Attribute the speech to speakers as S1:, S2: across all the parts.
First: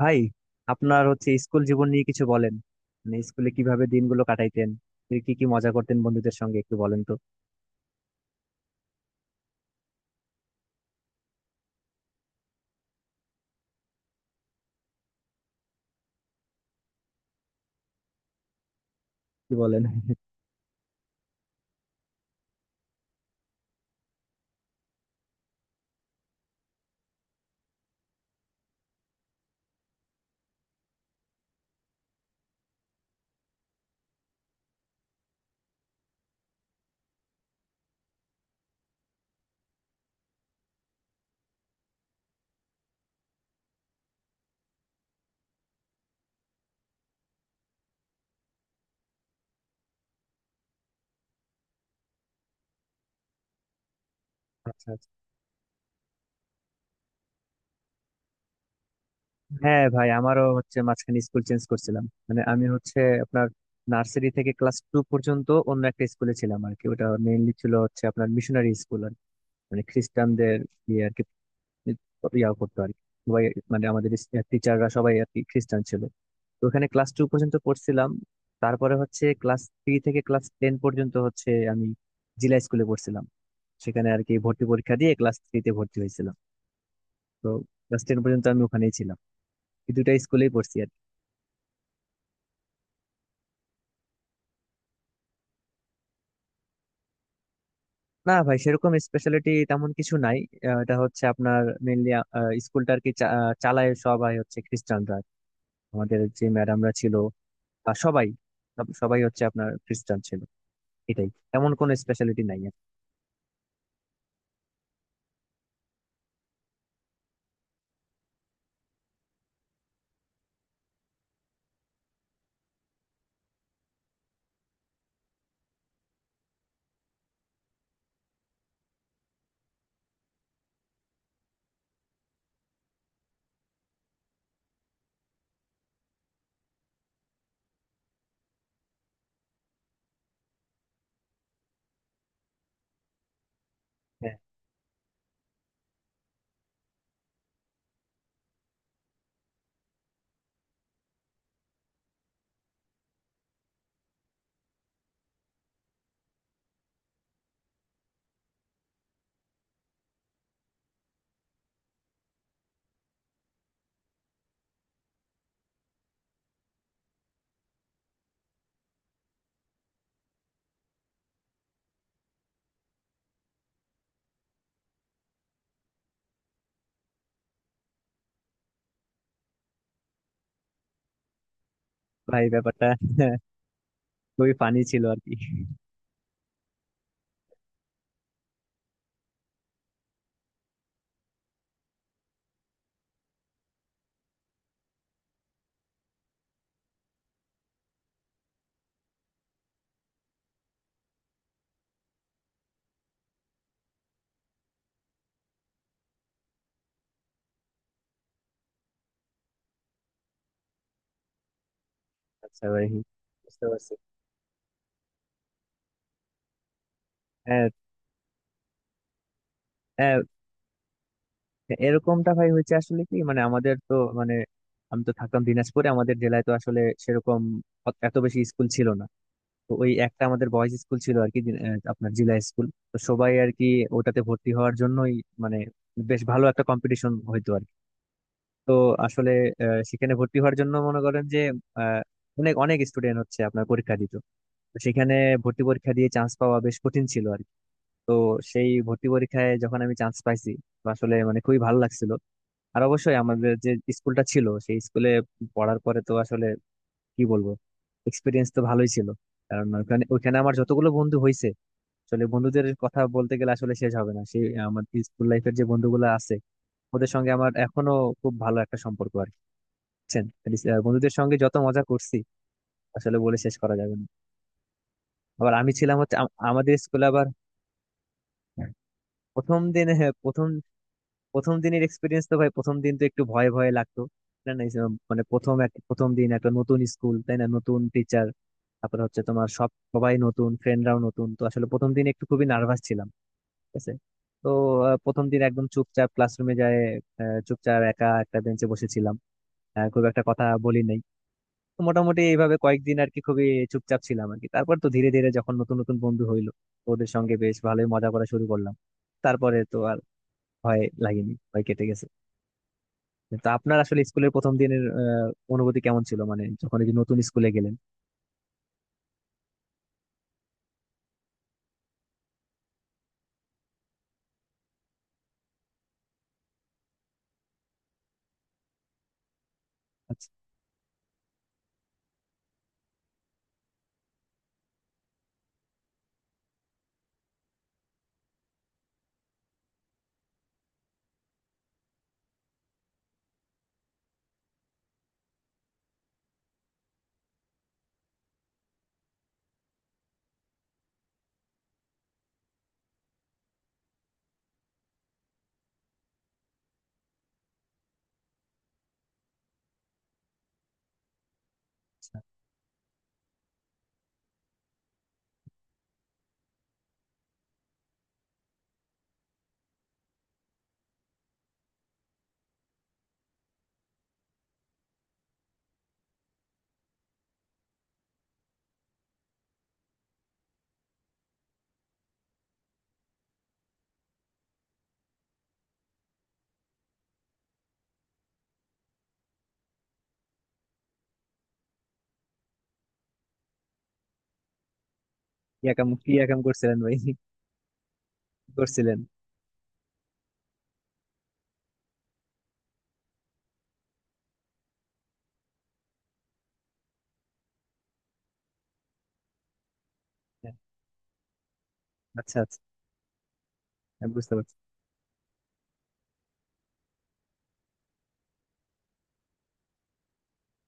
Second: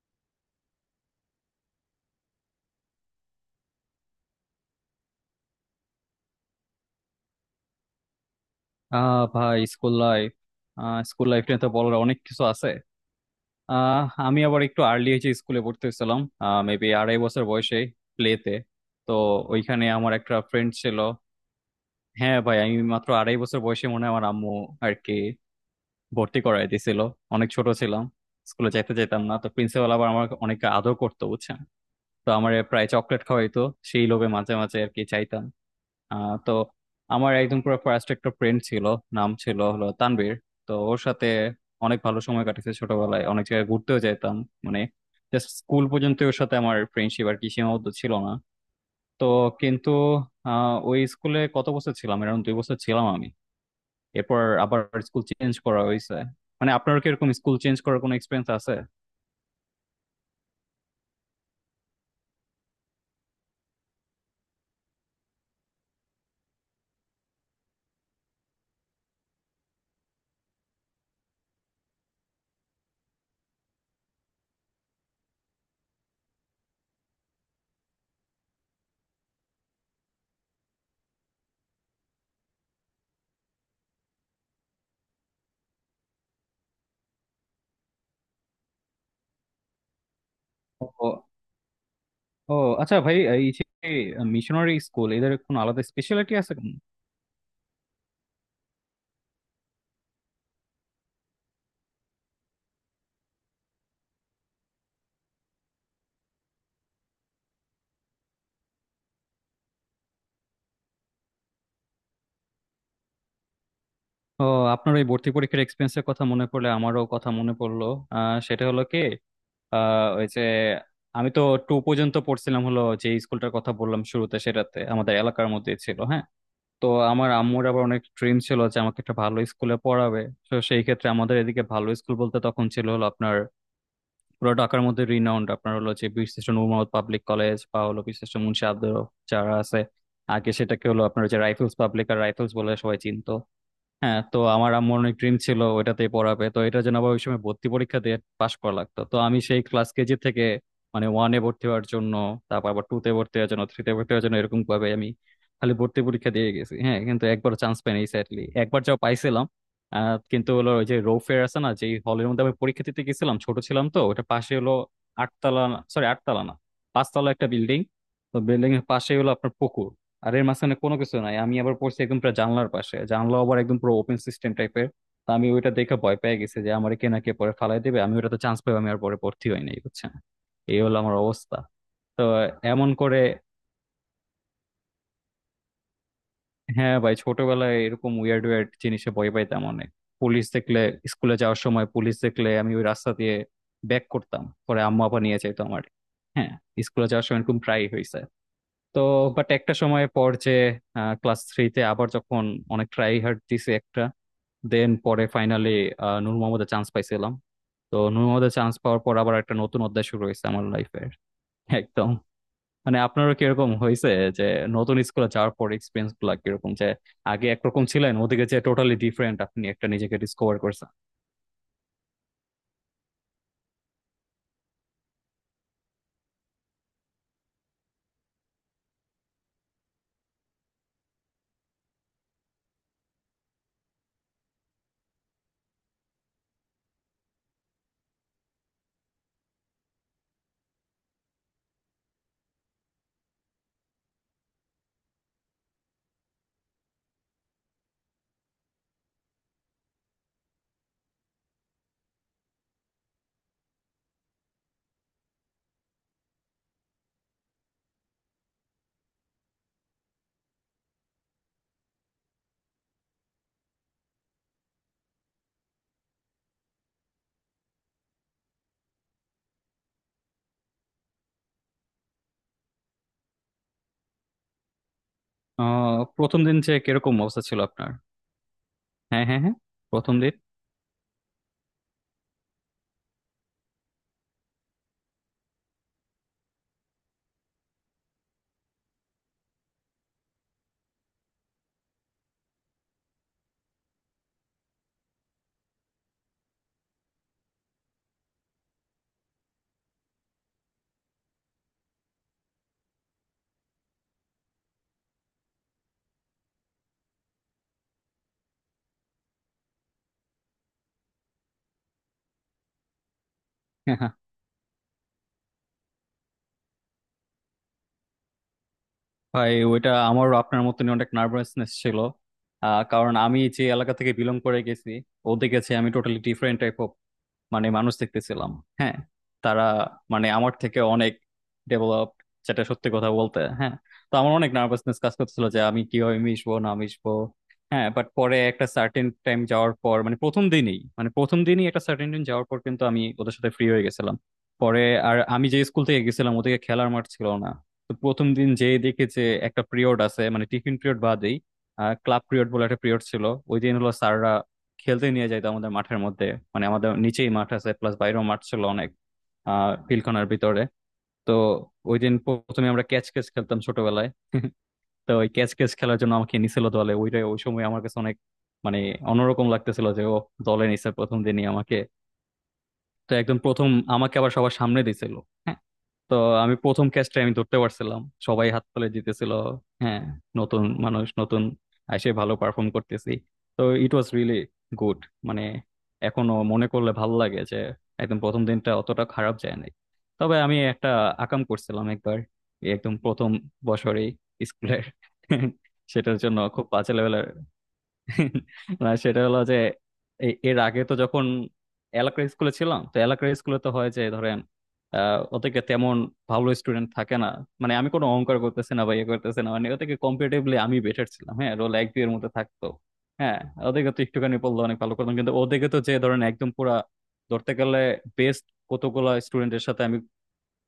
S1: ভাই, আপনার হচ্ছে স্কুল জীবন নিয়ে কিছু বলেন। মানে স্কুলে কিভাবে দিনগুলো কাটাইতেন, কি কি মজা করতেন বন্ধুদের সঙ্গে একটু বলেন তো।
S2: ভাই, স্কুল লাইফ নিয়ে তো বলার অনেক কিছু আছে। আহ আমি আবার একটু আর্লি হয়েছে, স্কুলে ভর্তি হয়েছিলাম মেবি 2.5 বছর বয়সে, প্লেতে। তো
S1: কি বলেন?
S2: ওইখানে আমার একটা ফ্রেন্ড ছিল। হ্যাঁ ভাই, আমি মাত্র 2.5 বছর বয়সে মনে হয় আমার আম্মু আর কি ভর্তি করাই দিয়েছিল। অনেক ছোট ছিলাম, স্কুলে যাইতে যেতাম না, তো প্রিন্সিপাল আবার আমার অনেক আদর করতো, বুঝছেন? তো আমার প্রায় চকলেট খাওয়াইতো, সেই লোভে মাঝে মাঝে আর কি চাইতাম। তো আমার একদম পুরো ফার্স্ট একটা ফ্রেন্ড ছিল, নাম ছিল হলো তানভীর। তো ওর সাথে অনেক ভালো সময় কাটেছে ছোটবেলায়, অনেক জায়গায় ঘুরতেও যেতাম। মানে জাস্ট স্কুল পর্যন্ত ওর সাথে আমার ফ্রেন্ডশিপ আর কি সীমাবদ্ধ ছিল না। তো কিন্তু ওই স্কুলে কত বছর ছিলাম, এরকম 2 বছর ছিলাম আমি। এরপর আবার
S1: আচ্ছা, আচ্ছা।
S2: স্কুল চেঞ্জ করা হয়েছে। মানে আপনার কি এরকম স্কুল চেঞ্জ করার কোনো এক্সপিরিয়েন্স আছে?
S1: হ্যাঁ ভাই, আমারও হচ্ছে মাঝখানে স্কুল চেঞ্জ করছিলাম। মানে আমি হচ্ছে আপনার নার্সারি থেকে ক্লাস টু পর্যন্ত অন্য একটা স্কুলে ছিলাম আর কি। ওটা মেইনলি ছিল হচ্ছে আপনার মিশনারি স্কুল আর কি। মানে খ্রিস্টানদের আর কি, করতো আর কি। সবাই, মানে আমাদের টিচাররা সবাই আর কি খ্রিস্টান ছিল। তো ওখানে ক্লাস টু পর্যন্ত পড়ছিলাম। তারপরে হচ্ছে ক্লাস থ্রি থেকে ক্লাস টেন পর্যন্ত হচ্ছে আমি জিলা স্কুলে পড়ছিলাম। সেখানে আর কি ভর্তি পরীক্ষা দিয়ে ক্লাস থ্রিতে ভর্তি হয়েছিলাম। তো ক্লাস টেন পর্যন্ত আমি ওখানেই ছিলাম। এই দুটা স্কুলেই পড়ছি আর কি।
S2: ও। ও। আচ্ছা ভাই, এই যে মিশনারি স্কুল, এদের কোনো আলাদা স্পেশালিটি আছে?
S1: না ভাই, সেরকম স্পেশালিটি তেমন কিছু নাই। এটা হচ্ছে আপনার মেনলি স্কুলটা আর কি চালায় সবাই হচ্ছে খ্রিস্টানরা। আমাদের যে ম্যাডামরা ছিল বা সবাই, সবাই হচ্ছে আপনার খ্রিস্টান ছিল। এটাই। এমন কোন স্পেশালিটি নাই আর কি।
S2: ও, আপনার ওই ভর্তি পরীক্ষার এক্সপিরিয়েন্সের কথা মনে পড়লে আমারও কথা মনে পড়লো। সেটা হলো কি, ওই যে আমি তো টু পর্যন্ত পড়ছিলাম হলো যে স্কুলটার কথা বললাম শুরুতে, সেটাতে আমাদের এলাকার মধ্যেই ছিল, হ্যাঁ। তো আমার আম্মুর আবার অনেক ড্রিম ছিল যে আমাকে একটা ভালো স্কুলে পড়াবে। তো সেই ক্ষেত্রে আমাদের এদিকে ভালো স্কুল বলতে তখন ছিল হলো আপনার পুরো ঢাকার মধ্যে রিনাউন্ড আপনার হলো যে বীরশ্রেষ্ঠ নূর মোহাম্মদ পাবলিক কলেজ বা হলো বীরশ্রেষ্ঠ মুন্সি আব্দুর রব, যারা আছে আগে সেটাকে হলো আপনার যে রাইফেলস পাবলিক, আর রাইফেলস বলে সবাই চিনতো। হ্যাঁ,
S1: হ্যাঁ
S2: তো আমার আম্মুর অনেক ড্রিম ছিল ওইটাতেই পড়াবে। তো এটার জন্য আবার ওই সময় ভর্তি পরীক্ষা দিয়ে পাশ করা লাগতো। তো আমি সেই ক্লাস কেজি থেকে মানে ওয়ানে ভর্তি হওয়ার জন্য, তারপর আবার টু তে ভর্তি হওয়ার জন্য, থ্রিতে ভর্তি হওয়ার জন্য, এরকম ভাবে আমি খালি ভর্তি পরীক্ষা দিয়ে গেছি, হ্যাঁ, কিন্তু একবার চান্স পাইনি, স্যাডলি। একবার যাও পাইছিলাম, কিন্তু হলো ওই যে রোফের আছে না, যে হলের মধ্যে আমি পরীক্ষা দিতে গেছিলাম, ছোট ছিলাম, তো ওটা পাশে হলো আটতলা, সরি আটতলা না, পাঁচতলা একটা বিল্ডিং। তো বিল্ডিং এর পাশে হলো আপনার পুকুর, আর এর মাঝখানে কোনো কিছু নাই। আমি আবার পড়ছি একদম পুরো জানলার পাশে, জানলা আবার একদম পুরো ওপেন সিস্টেম টাইপের। তা আমি ওইটা দেখে ভয় পেয়ে গেছি যে আমার কে না কে পরে ফালাই দিবে। আমি ওটাতে চান্স পাই, আমি আর পরে ভর্তি হই নাই, বুঝছেন? এই হলো আমার অবস্থা। তো
S1: ভাই, ব্যাপারটা
S2: এমন করে।
S1: খুবই ফানি ছিল আর কি।
S2: হ্যাঁ ভাই, ছোটবেলায় এরকম উইয়ার্ড উইয়ার্ড জিনিসে ভয় পাইতাম অনেক। পুলিশ দেখলে, স্কুলে যাওয়ার সময় পুলিশ দেখলে আমি ওই রাস্তা দিয়ে ব্যাক করতাম, পরে আম্মা আপা নিয়ে যাইতো আমার। হ্যাঁ, স্কুলে যাওয়ার সময় এরকম প্রায়ই হয়েছে। তো বাট একটা সময় পর যে ক্লাস থ্রিতে আবার যখন অনেক ট্রাই হার্ড দিছে একটা, দেন পরে ফাইনালি নূর মোহাম্মদে চান্স পাইছিলাম। তো নূর মোহাম্মদে চান্স পাওয়ার পর আবার একটা নতুন অধ্যায় শুরু হয়েছে আমার লাইফের, একদম।
S1: আচ্ছা ভাই,
S2: মানে আপনারও
S1: বুঝতে
S2: কিরকম
S1: পারছি।
S2: হয়েছে যে নতুন স্কুলে যাওয়ার পর এক্সপিরিয়েন্স গুলা কিরকম, যে আগে
S1: হ্যাঁ,
S2: একরকম ছিলেন, ওদিকে যে টোটালি ডিফারেন্ট, আপনি একটা নিজেকে
S1: হ্যাঁ,
S2: ডিসকভার করছেন।
S1: এরকমটা ভাই হয়েছে। আসলে কি, মানে আমাদের তো, মানে আমি তো থাকতাম দিনাজপুরে। আমাদের জেলায় তো আসলে সেরকম এত বেশি স্কুল ছিল না। তো ওই একটা আমাদের বয়েজ স্কুল ছিল আর কি, আপনার জিলা স্কুল। তো সবাই আর কি ওটাতে ভর্তি হওয়ার জন্যই মানে বেশ ভালো একটা কম্পিটিশন হইতো আর কি। তো আসলে সেখানে ভর্তি হওয়ার জন্য মনে করেন যে আহ, অনেক অনেক স্টুডেন্ট হচ্ছে আপনার পরীক্ষা দিত। তো সেখানে ভর্তি পরীক্ষা দিয়ে চান্স পাওয়া বেশ কঠিন ছিল আর কি। তো সেই ভর্তি পরীক্ষায় যখন আমি চান্স পাইছি, তো আসলে মানে খুবই ভালো লাগছিল। আর অবশ্যই আমাদের যে স্কুলটা ছিল, সেই স্কুলে পড়ার পরে তো আসলে কি বলবো, এক্সপিরিয়েন্স তো ভালোই ছিল। কারণ ওখানে ওখানে আমার যতগুলো বন্ধু হয়েছে, আসলে বন্ধুদের কথা বলতে গেলে আসলে শেষ হবে না। সেই আমার স্কুল লাইফের যে বন্ধুগুলো আছে, ওদের সঙ্গে আমার এখনো খুব ভালো একটা সম্পর্ক আর কি। বুঝছেন? মানে বন্ধুদের সঙ্গে যত মজা করছি, আসলে বলে শেষ করা যাবে না। আবার আমি ছিলাম হচ্ছে
S2: প্রথম দিন যে
S1: আমাদের স্কুলে
S2: কিরকম
S1: আবার
S2: অবস্থা ছিল আপনার? হ্যাঁ হ্যাঁ হ্যাঁ,
S1: প্রথম দিন। হ্যাঁ,
S2: প্রথম দিন।
S1: প্রথম প্রথম দিনের এক্সপিরিয়েন্স তো ভাই, প্রথম দিন তো একটু ভয়ে ভয়ে লাগতো। না না, এসব মানে প্রথম দিন একটা নতুন স্কুল, তাই না, নতুন টিচার, তারপরে হচ্ছে তোমার সবাই নতুন, ফ্রেন্ডরাও নতুন, তো আসলে প্রথম দিন একটু খুবই নার্ভাস ছিলাম। ঠিক আছে। তো প্রথম দিন একদম চুপচাপ ক্লাসরুমে যায়, চুপচাপ একা একটা বেঞ্চে বসেছিলাম, খুব একটা কথা বলি নাই। তো মোটামুটি এইভাবে কয়েকদিন আর কি খুবই চুপচাপ ছিলাম আর কি। তারপর তো ধীরে ধীরে যখন নতুন নতুন বন্ধু হইলো, ওদের সঙ্গে বেশ ভালোই মজা করা শুরু করলাম। তারপরে তো আর ভয় লাগেনি, ভয় কেটে গেছে। তো আপনার আসলে স্কুলের প্রথম দিনের অনুভূতি কেমন ছিল মানে যখন এই যে নতুন স্কুলে গেলেন?
S2: ভাই, ওইটা আমারও আপনার মতনই অনেক নার্ভাসনেস ছিল। কারণ আমি যে এলাকা থেকে বিলং করে গেছি, ও দেখেছি আমি টোটালি ডিফারেন্ট টাইপ মানে মানুষ দেখতেছিলাম। হ্যাঁ, তারা মানে
S1: আচ্ছা,
S2: আমার থেকে অনেক ডেভেলপ, যেটা সত্যি কথা বলতে, হ্যাঁ। তো আমার অনেক নার্ভাসনেস কাজ করছিল যে আমি কিভাবে মিশবো না মিশবো। হ্যাঁ, বাট পরে একটা সার্টেন টাইম যাওয়ার পর, মানে প্রথম দিনই, একটা সার্টেন টাইম যাওয়ার পর কিন্তু আমি ওদের সাথে ফ্রি হয়ে গেছিলাম পরে। আর আমি যে স্কুল থেকে গেছিলাম ওদিকে খেলার মাঠ ছিল না। তো প্রথম দিন যেয়ে দেখে যে একটা পিরিয়ড আছে, মানে টিফিন পিরিয়ড বাদেই ক্লাব পিরিয়ড বলে একটা পিরিয়ড ছিল। ওই দিন হলো স্যাররা খেলতে নিয়ে যাইতো আমাদের মাঠের মধ্যে। মানে আমাদের নিচেই মাঠ আছে, প্লাস বাইরেও মাঠ ছিল অনেক, পিলখানার ভিতরে। তো ওই দিন
S1: আচ্ছা।
S2: প্রথমে আমরা ক্যাচ ক্যাচ খেলতাম ছোটবেলায়। তো ওই ক্যাচ ক্যাচ খেলার জন্য আমাকে নিছিল দলে, ওইটাই ওই সময় আমার কাছে অনেক মানে অন্যরকম লাগতেছিল যে ও দলে নিছে প্রথম দিনই আমাকে। তো একদম প্রথম আমাকে আবার সবার সামনে দিছিল, হ্যাঁ। তো আমি প্রথম ক্যাচটা আমি ধরতে পারছিলাম, সবাই হাত তুলে জিতেছিল, হ্যাঁ। নতুন মানুষ, নতুন এসে ভালো পারফর্ম করতেছি, তো ইট ওয়াজ রিয়েলি গুড। মানে এখনো মনে করলে ভালো লাগে যে একদম প্রথম দিনটা অতটা খারাপ যায় নাই। তবে আমি একটা আকাম করছিলাম একবার, এই একদম প্রথম বছরেই স্কুলের।
S1: কি একাম, কি
S2: সেটার
S1: একাম
S2: জন্য খুব
S1: করছিলেন
S2: বাজে
S1: ভাই, কি
S2: লেভেলের। না,
S1: করছিলেন?
S2: সেটা হলো যে এর আগে তো যখন এলাকার স্কুলে ছিলাম, তো এলাকার স্কুলে তো হয় যে ধরেন ওদেরকে তেমন ভালো স্টুডেন্ট থাকে না। মানে আমি কোনো অহংকার করতেছি না বা ইয়ে করতেছি না, মানে ওদেরকে
S1: হ্যাঁ,
S2: কম্পিটিটিভলি আমি বেটার ছিলাম, হ্যাঁ। রোল এক দুই এর মধ্যে
S1: আচ্ছা, আচ্ছা।
S2: থাকতো, হ্যাঁ। ওদেরকে তো
S1: হ্যাঁ, বুঝতে
S2: একটুখানি
S1: পারছি।
S2: বললো অনেক ভালো করতাম, কিন্তু ওদেরকে তো যে ধরেন একদম পুরা, ধরতে গেলে বেস্ট কতগুলা স্টুডেন্টের সাথে আমি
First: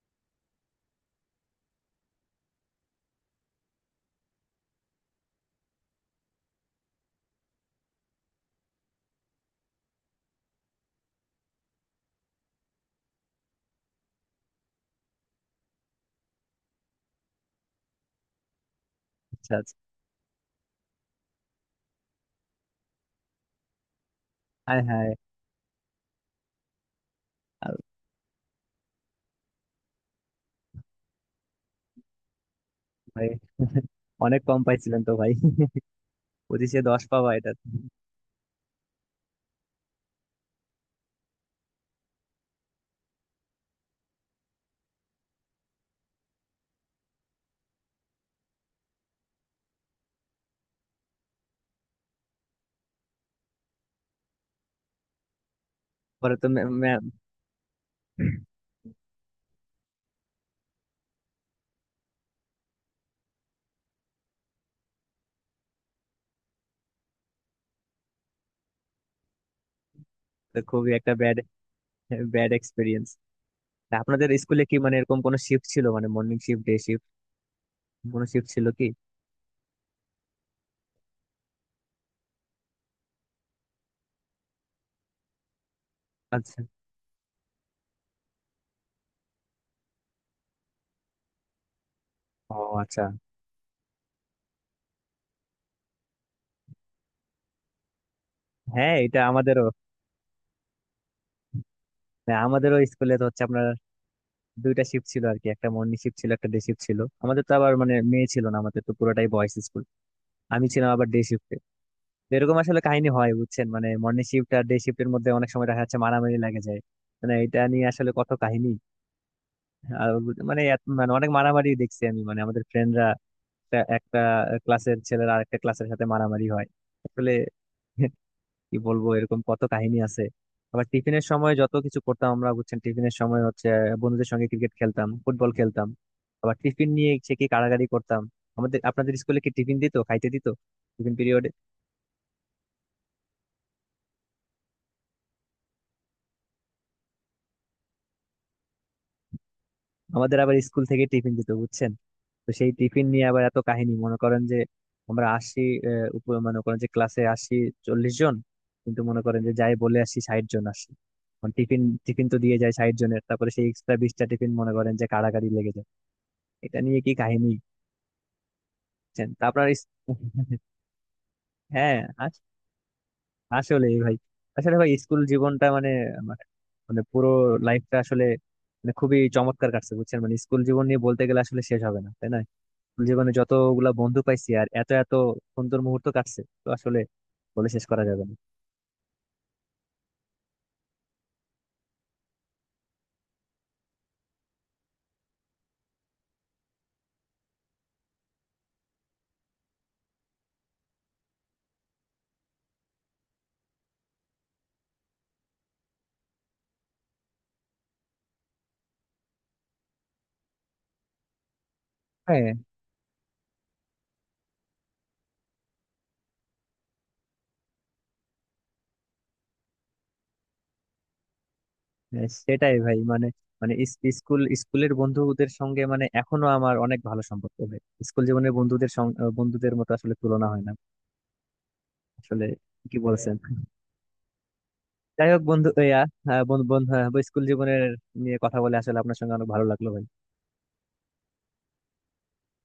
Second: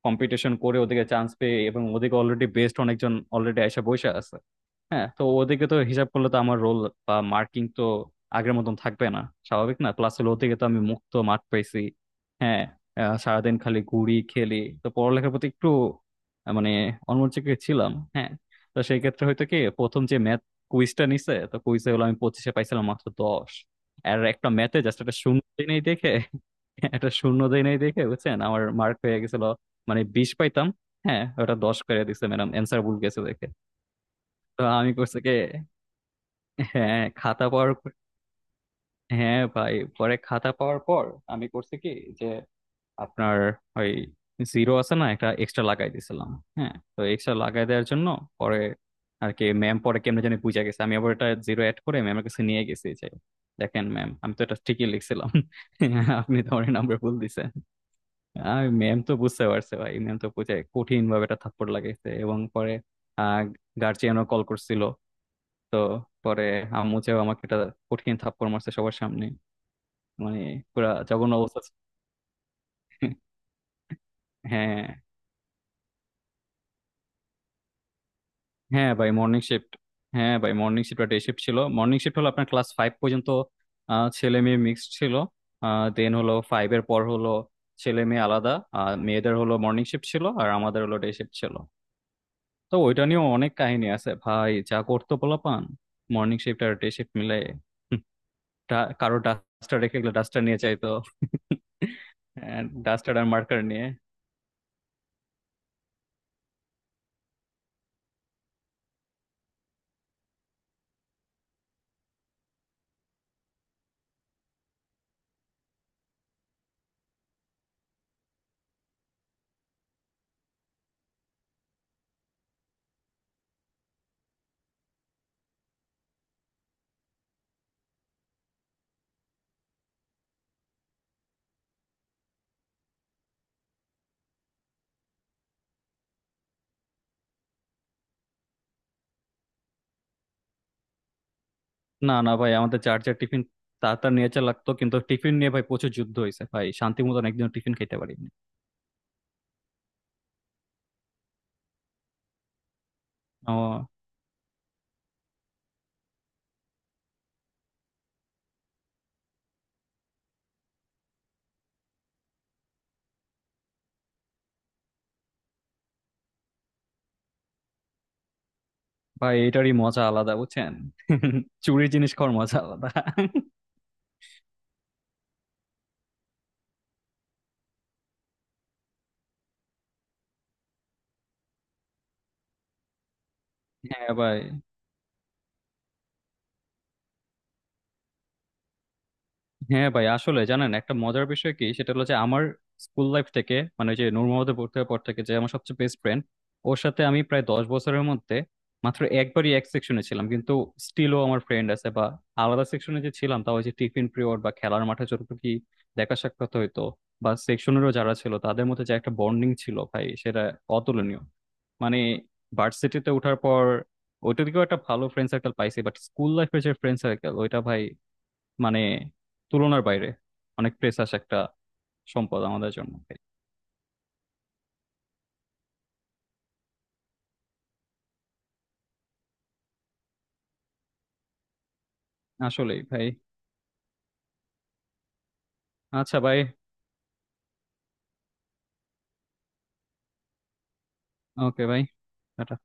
S2: কম্পিটিশন করে ওদেরকে চান্স পেয়ে, এবং ওদেরকে অলরেডি বেস্ট অনেকজন অলরেডি এসে বসে আছে। হ্যাঁ, তো ওদিকে তো হিসাব করলে তো আমার রোল বা মার্কিং তো আগের মতন থাকবে না, স্বাভাবিক না? প্লাস হলো ওদিকে তো আমি মুক্ত মাঠ পাইছি, হ্যাঁ, সারাদিন খালি ঘুরি খেলি। তো পড়ালেখার প্রতি একটু মানে অন্যমনস্ক ছিলাম, হ্যাঁ। তো সেই ক্ষেত্রে হয়তো
S1: আচ্ছা,
S2: কি
S1: আচ্ছা।
S2: প্রথম যে ম্যাথ কুইজটা নিছে, তো কুইজে হলো আমি 25-এ পাইছিলাম মাত্র 10। আর একটা ম্যাথে
S1: হ্যাঁ,
S2: জাস্ট
S1: হ্যাঁ।
S2: একটা শূন্য দেই নাই দেখে একটা শূন্য দেই
S1: আর
S2: নাই দেখে, বুঝছেন, আমার মার্ক হয়ে গেছিল মানে 20 পাইতাম, হ্যাঁ, ওটা 10 করে দিছে ম্যাডাম, অ্যান্সার ভুল গেছে
S1: ভাই,
S2: দেখে।
S1: অনেক কম
S2: তো আমি
S1: পাইছিলেন তো
S2: করছে কি,
S1: ভাই, 25-এ 10
S2: হ্যাঁ,
S1: পাওয়া,
S2: খাতা
S1: এটা।
S2: পাওয়ার পর- হ্যাঁ ভাই, পরে খাতা পাওয়ার পর আমি করছি কি যে আপনার ওই জিরো আছে না, একটা এক্সট্রা লাগাই দিয়েছিলাম। হ্যাঁ, তো এক্সট্রা লাগাই দেওয়ার জন্য পরে আর কি ম্যাম পরে কেমনে জানি বুঝা গেছে। আমি আবার এটা জিরো অ্যাড করে ম্যামের কাছে নিয়ে গেছি যে দেখেন ম্যাম, আমি তো এটা ঠিকই লিখছিলাম,
S1: পরে
S2: আপনি
S1: তো
S2: তো আমার নাম্বার
S1: ম্যাম
S2: ভুল দিছেন। আর ম্যাম তো বুঝতে পারছে ভাই, ম্যাম তো বুঝে কঠিন ভাবে এটা থাপ্পড় লাগাইছে, এবং পরে গার্জিয়ানও কল করছিল। তো পরে আম্মু চাও আমাকে একটা কঠিন থাপ্পড় মারছে সবার সামনে। মানে
S1: তো,
S2: পুরা
S1: খুবই একটা
S2: জঘন্য
S1: ব্যাড,
S2: অবস্থা ছিল।
S1: Bad experience. আপনাদের স্কুলে কি
S2: হ্যাঁ,
S1: মানে এরকম কোনো শিফট ছিল, মানে মর্নিং শিফট, ডে শিফট, কোনো শিফট ছিল কি?
S2: হ্যাঁ ভাই মর্নিং শিফট হ্যাঁ ভাই, মর্নিং শিফট ডে শিফট ছিল। মর্নিং শিফট হলো আপনার ক্লাস ফাইভ পর্যন্ত, ছেলে মেয়ে মিক্সড ছিল। দেন হলো
S1: আচ্ছা।
S2: ফাইভ এর পর হলো ছেলে মেয়ে আলাদা, আর মেয়েদের হলো মর্নিং শিফট ছিল আর আমাদের হলো ডে শিফট ছিল।
S1: ও,
S2: তো
S1: আচ্ছা।
S2: ওইটা নিয়েও অনেক কাহিনী আছে ভাই, যা করতো পোলাপান মর্নিং শিফট আর ডে শিফট মিলে।
S1: হ্যাঁ,
S2: কারো
S1: এটা আমাদেরও।
S2: ডাস্টার রেখে গেলে ডাস্টার নিয়ে চাইতো,
S1: হ্যাঁ, আমাদেরও স্কুলে
S2: ডাস্টার
S1: তো
S2: আর
S1: হচ্ছে
S2: মার্কার
S1: আপনার
S2: নিয়ে।
S1: দুইটা শিফট ছিল আর কি, একটা মর্নিং শিফট ছিল, একটা ডে শিফট ছিল। আমাদের তো আবার মানে মেয়ে ছিল না, আমাদের তো পুরোটাই বয়েজ স্কুল। আমি ছিলাম আবার ডে শিফটে। এরকম আসলে কাহিনী হয় বুঝছেন, মানে মর্নিং শিফট আর ডে শিফটের মধ্যে অনেক সময় দেখা যাচ্ছে মারামারি লাগে যায়। মানে এটা নিয়ে আসলে কত কাহিনী। আর মানে মানে অনেক মারামারি দেখছি আমি, মানে আমাদের ফ্রেন্ডরা একটা ক্লাসের ছেলেরা আরেকটা ক্লাসের সাথে মারামারি হয়। আসলে কি বলবো, এরকম কত কাহিনী আছে। আবার টিফিনের সময় যত কিছু করতাম আমরা বুঝছেন, টিফিনের সময় হচ্ছে বন্ধুদের সঙ্গে ক্রিকেট খেলতাম, ফুটবল খেলতাম, আবার টিফিন নিয়ে সে কি কাড়াকাড়ি করতাম। আমাদের, আপনাদের স্কুলে কি টিফিন দিত, খাইতে দিত টিফিন পিরিয়ডে?
S2: না না ভাই, আমাদের যার যার টিফিন তার তার নিয়ে চা লাগতো, কিন্তু টিফিন নিয়ে ভাই প্রচুর যুদ্ধ হয়েছে ভাই, শান্তি মতন একদিন টিফিন খেতে পারিনি।
S1: আমাদের আবার স্কুল থেকে টিফিন দিত বুঝছেন। তো সেই টিফিন নিয়ে আবার এত
S2: ও
S1: কাহিনী, মনে করেন যে আমরা আসি, মনে করেন যে ক্লাসে আসি 40 জন, কিন্তু মনে করেন যে যাই বলে আসি 60 জন আসি। টিফিন টিফিন তো দিয়ে যায় 60 জনের, তারপরে সেই এক্সট্রা 20টা টিফিন মনে করেন যে কাড়াকাড়ি লেগে যায়। এটা নিয়ে কি কাহিনী লিখছেন,
S2: ভাই,
S1: তা আপনার
S2: এটারই মজা আলাদা, বুঝছেন? চুরি
S1: হ্যাঁ।
S2: জিনিস খাওয়ার
S1: আস-
S2: মজা আলাদা।
S1: আসলে ভাই, আসলে ভাই স্কুল জীবনটা মানে আমার মানে পুরো লাইফটা আসলে মানে খুবই চমৎকার কাটছে বুঝছেন, মানে স্কুল জীবন নিয়ে বলতে গেলে আসলে শেষ হবে না, তাই না? স্কুল জীবনে যতগুলা
S2: হ্যাঁ
S1: বন্ধু
S2: ভাই।
S1: পাইছি আর এত এত সুন্দর মুহূর্ত কাটছে, তো আসলে বলে শেষ করা যাবে না।
S2: আসলে জানেন একটা মজার বিষয় কি, সেটা হলো যে আমার স্কুল লাইফ থেকে, মানে ওই যে নূর মোহাম্মদে ভর্তি হওয়ার পর থেকে, যে আমার সবচেয়ে বেস্ট ফ্রেন্ড, ওর সাথে আমি প্রায় 10 বছরের মধ্যে মাত্র একবারই এক সেকশনে ছিলাম, কিন্তু স্টিলও আমার ফ্রেন্ড আছে। বা আলাদা সেকশনে যে ছিলাম, তাও ওই যে টিফিন পিরিয়ড বা খেলার মাঠে যতটুকু কি দেখা সাক্ষাৎ হইতো, বা সেকশনেরও যারা ছিল তাদের মধ্যে যে একটা বন্ডিং ছিল ভাই, সেটা অতুলনীয়। মানে
S1: হ্যাঁ,
S2: ভার্সিটিতে ওঠার পর ওইটার দিকেও একটা ভালো ফ্রেন্ড সার্কেল পাইছি, বাট স্কুল লাইফের যে ফ্রেন্ড সার্কেল, ওইটা ভাই মানে তুলনার বাইরে, অনেক প্রেসাস একটা
S1: হ্যাঁ,
S2: সম্পদ আমাদের
S1: সেটাই
S2: জন্য
S1: ভাই।
S2: ভাই।
S1: মানে, মানে স্কুল, স্কুলের বন্ধুদের সঙ্গে মানে এখনো আমার অনেক ভালো সম্পর্ক ভাই। স্কুল জীবনের বন্ধুদের সঙ্গে বন্ধুদের মতো আসলে তুলনা হয় না, আসলে
S2: আসলেই
S1: কি
S2: ভাই।
S1: বলছেন। যাই হোক, বন্ধু,
S2: আচ্ছা ভাই।
S1: হ্যাঁ, বন্ধু বন্ধু হ্যাঁ, স্কুল জীবনের নিয়ে কথা বলে আসলে আপনার সঙ্গে অনেক ভালো লাগলো ভাই।
S2: ওকে ভাই, টাটা।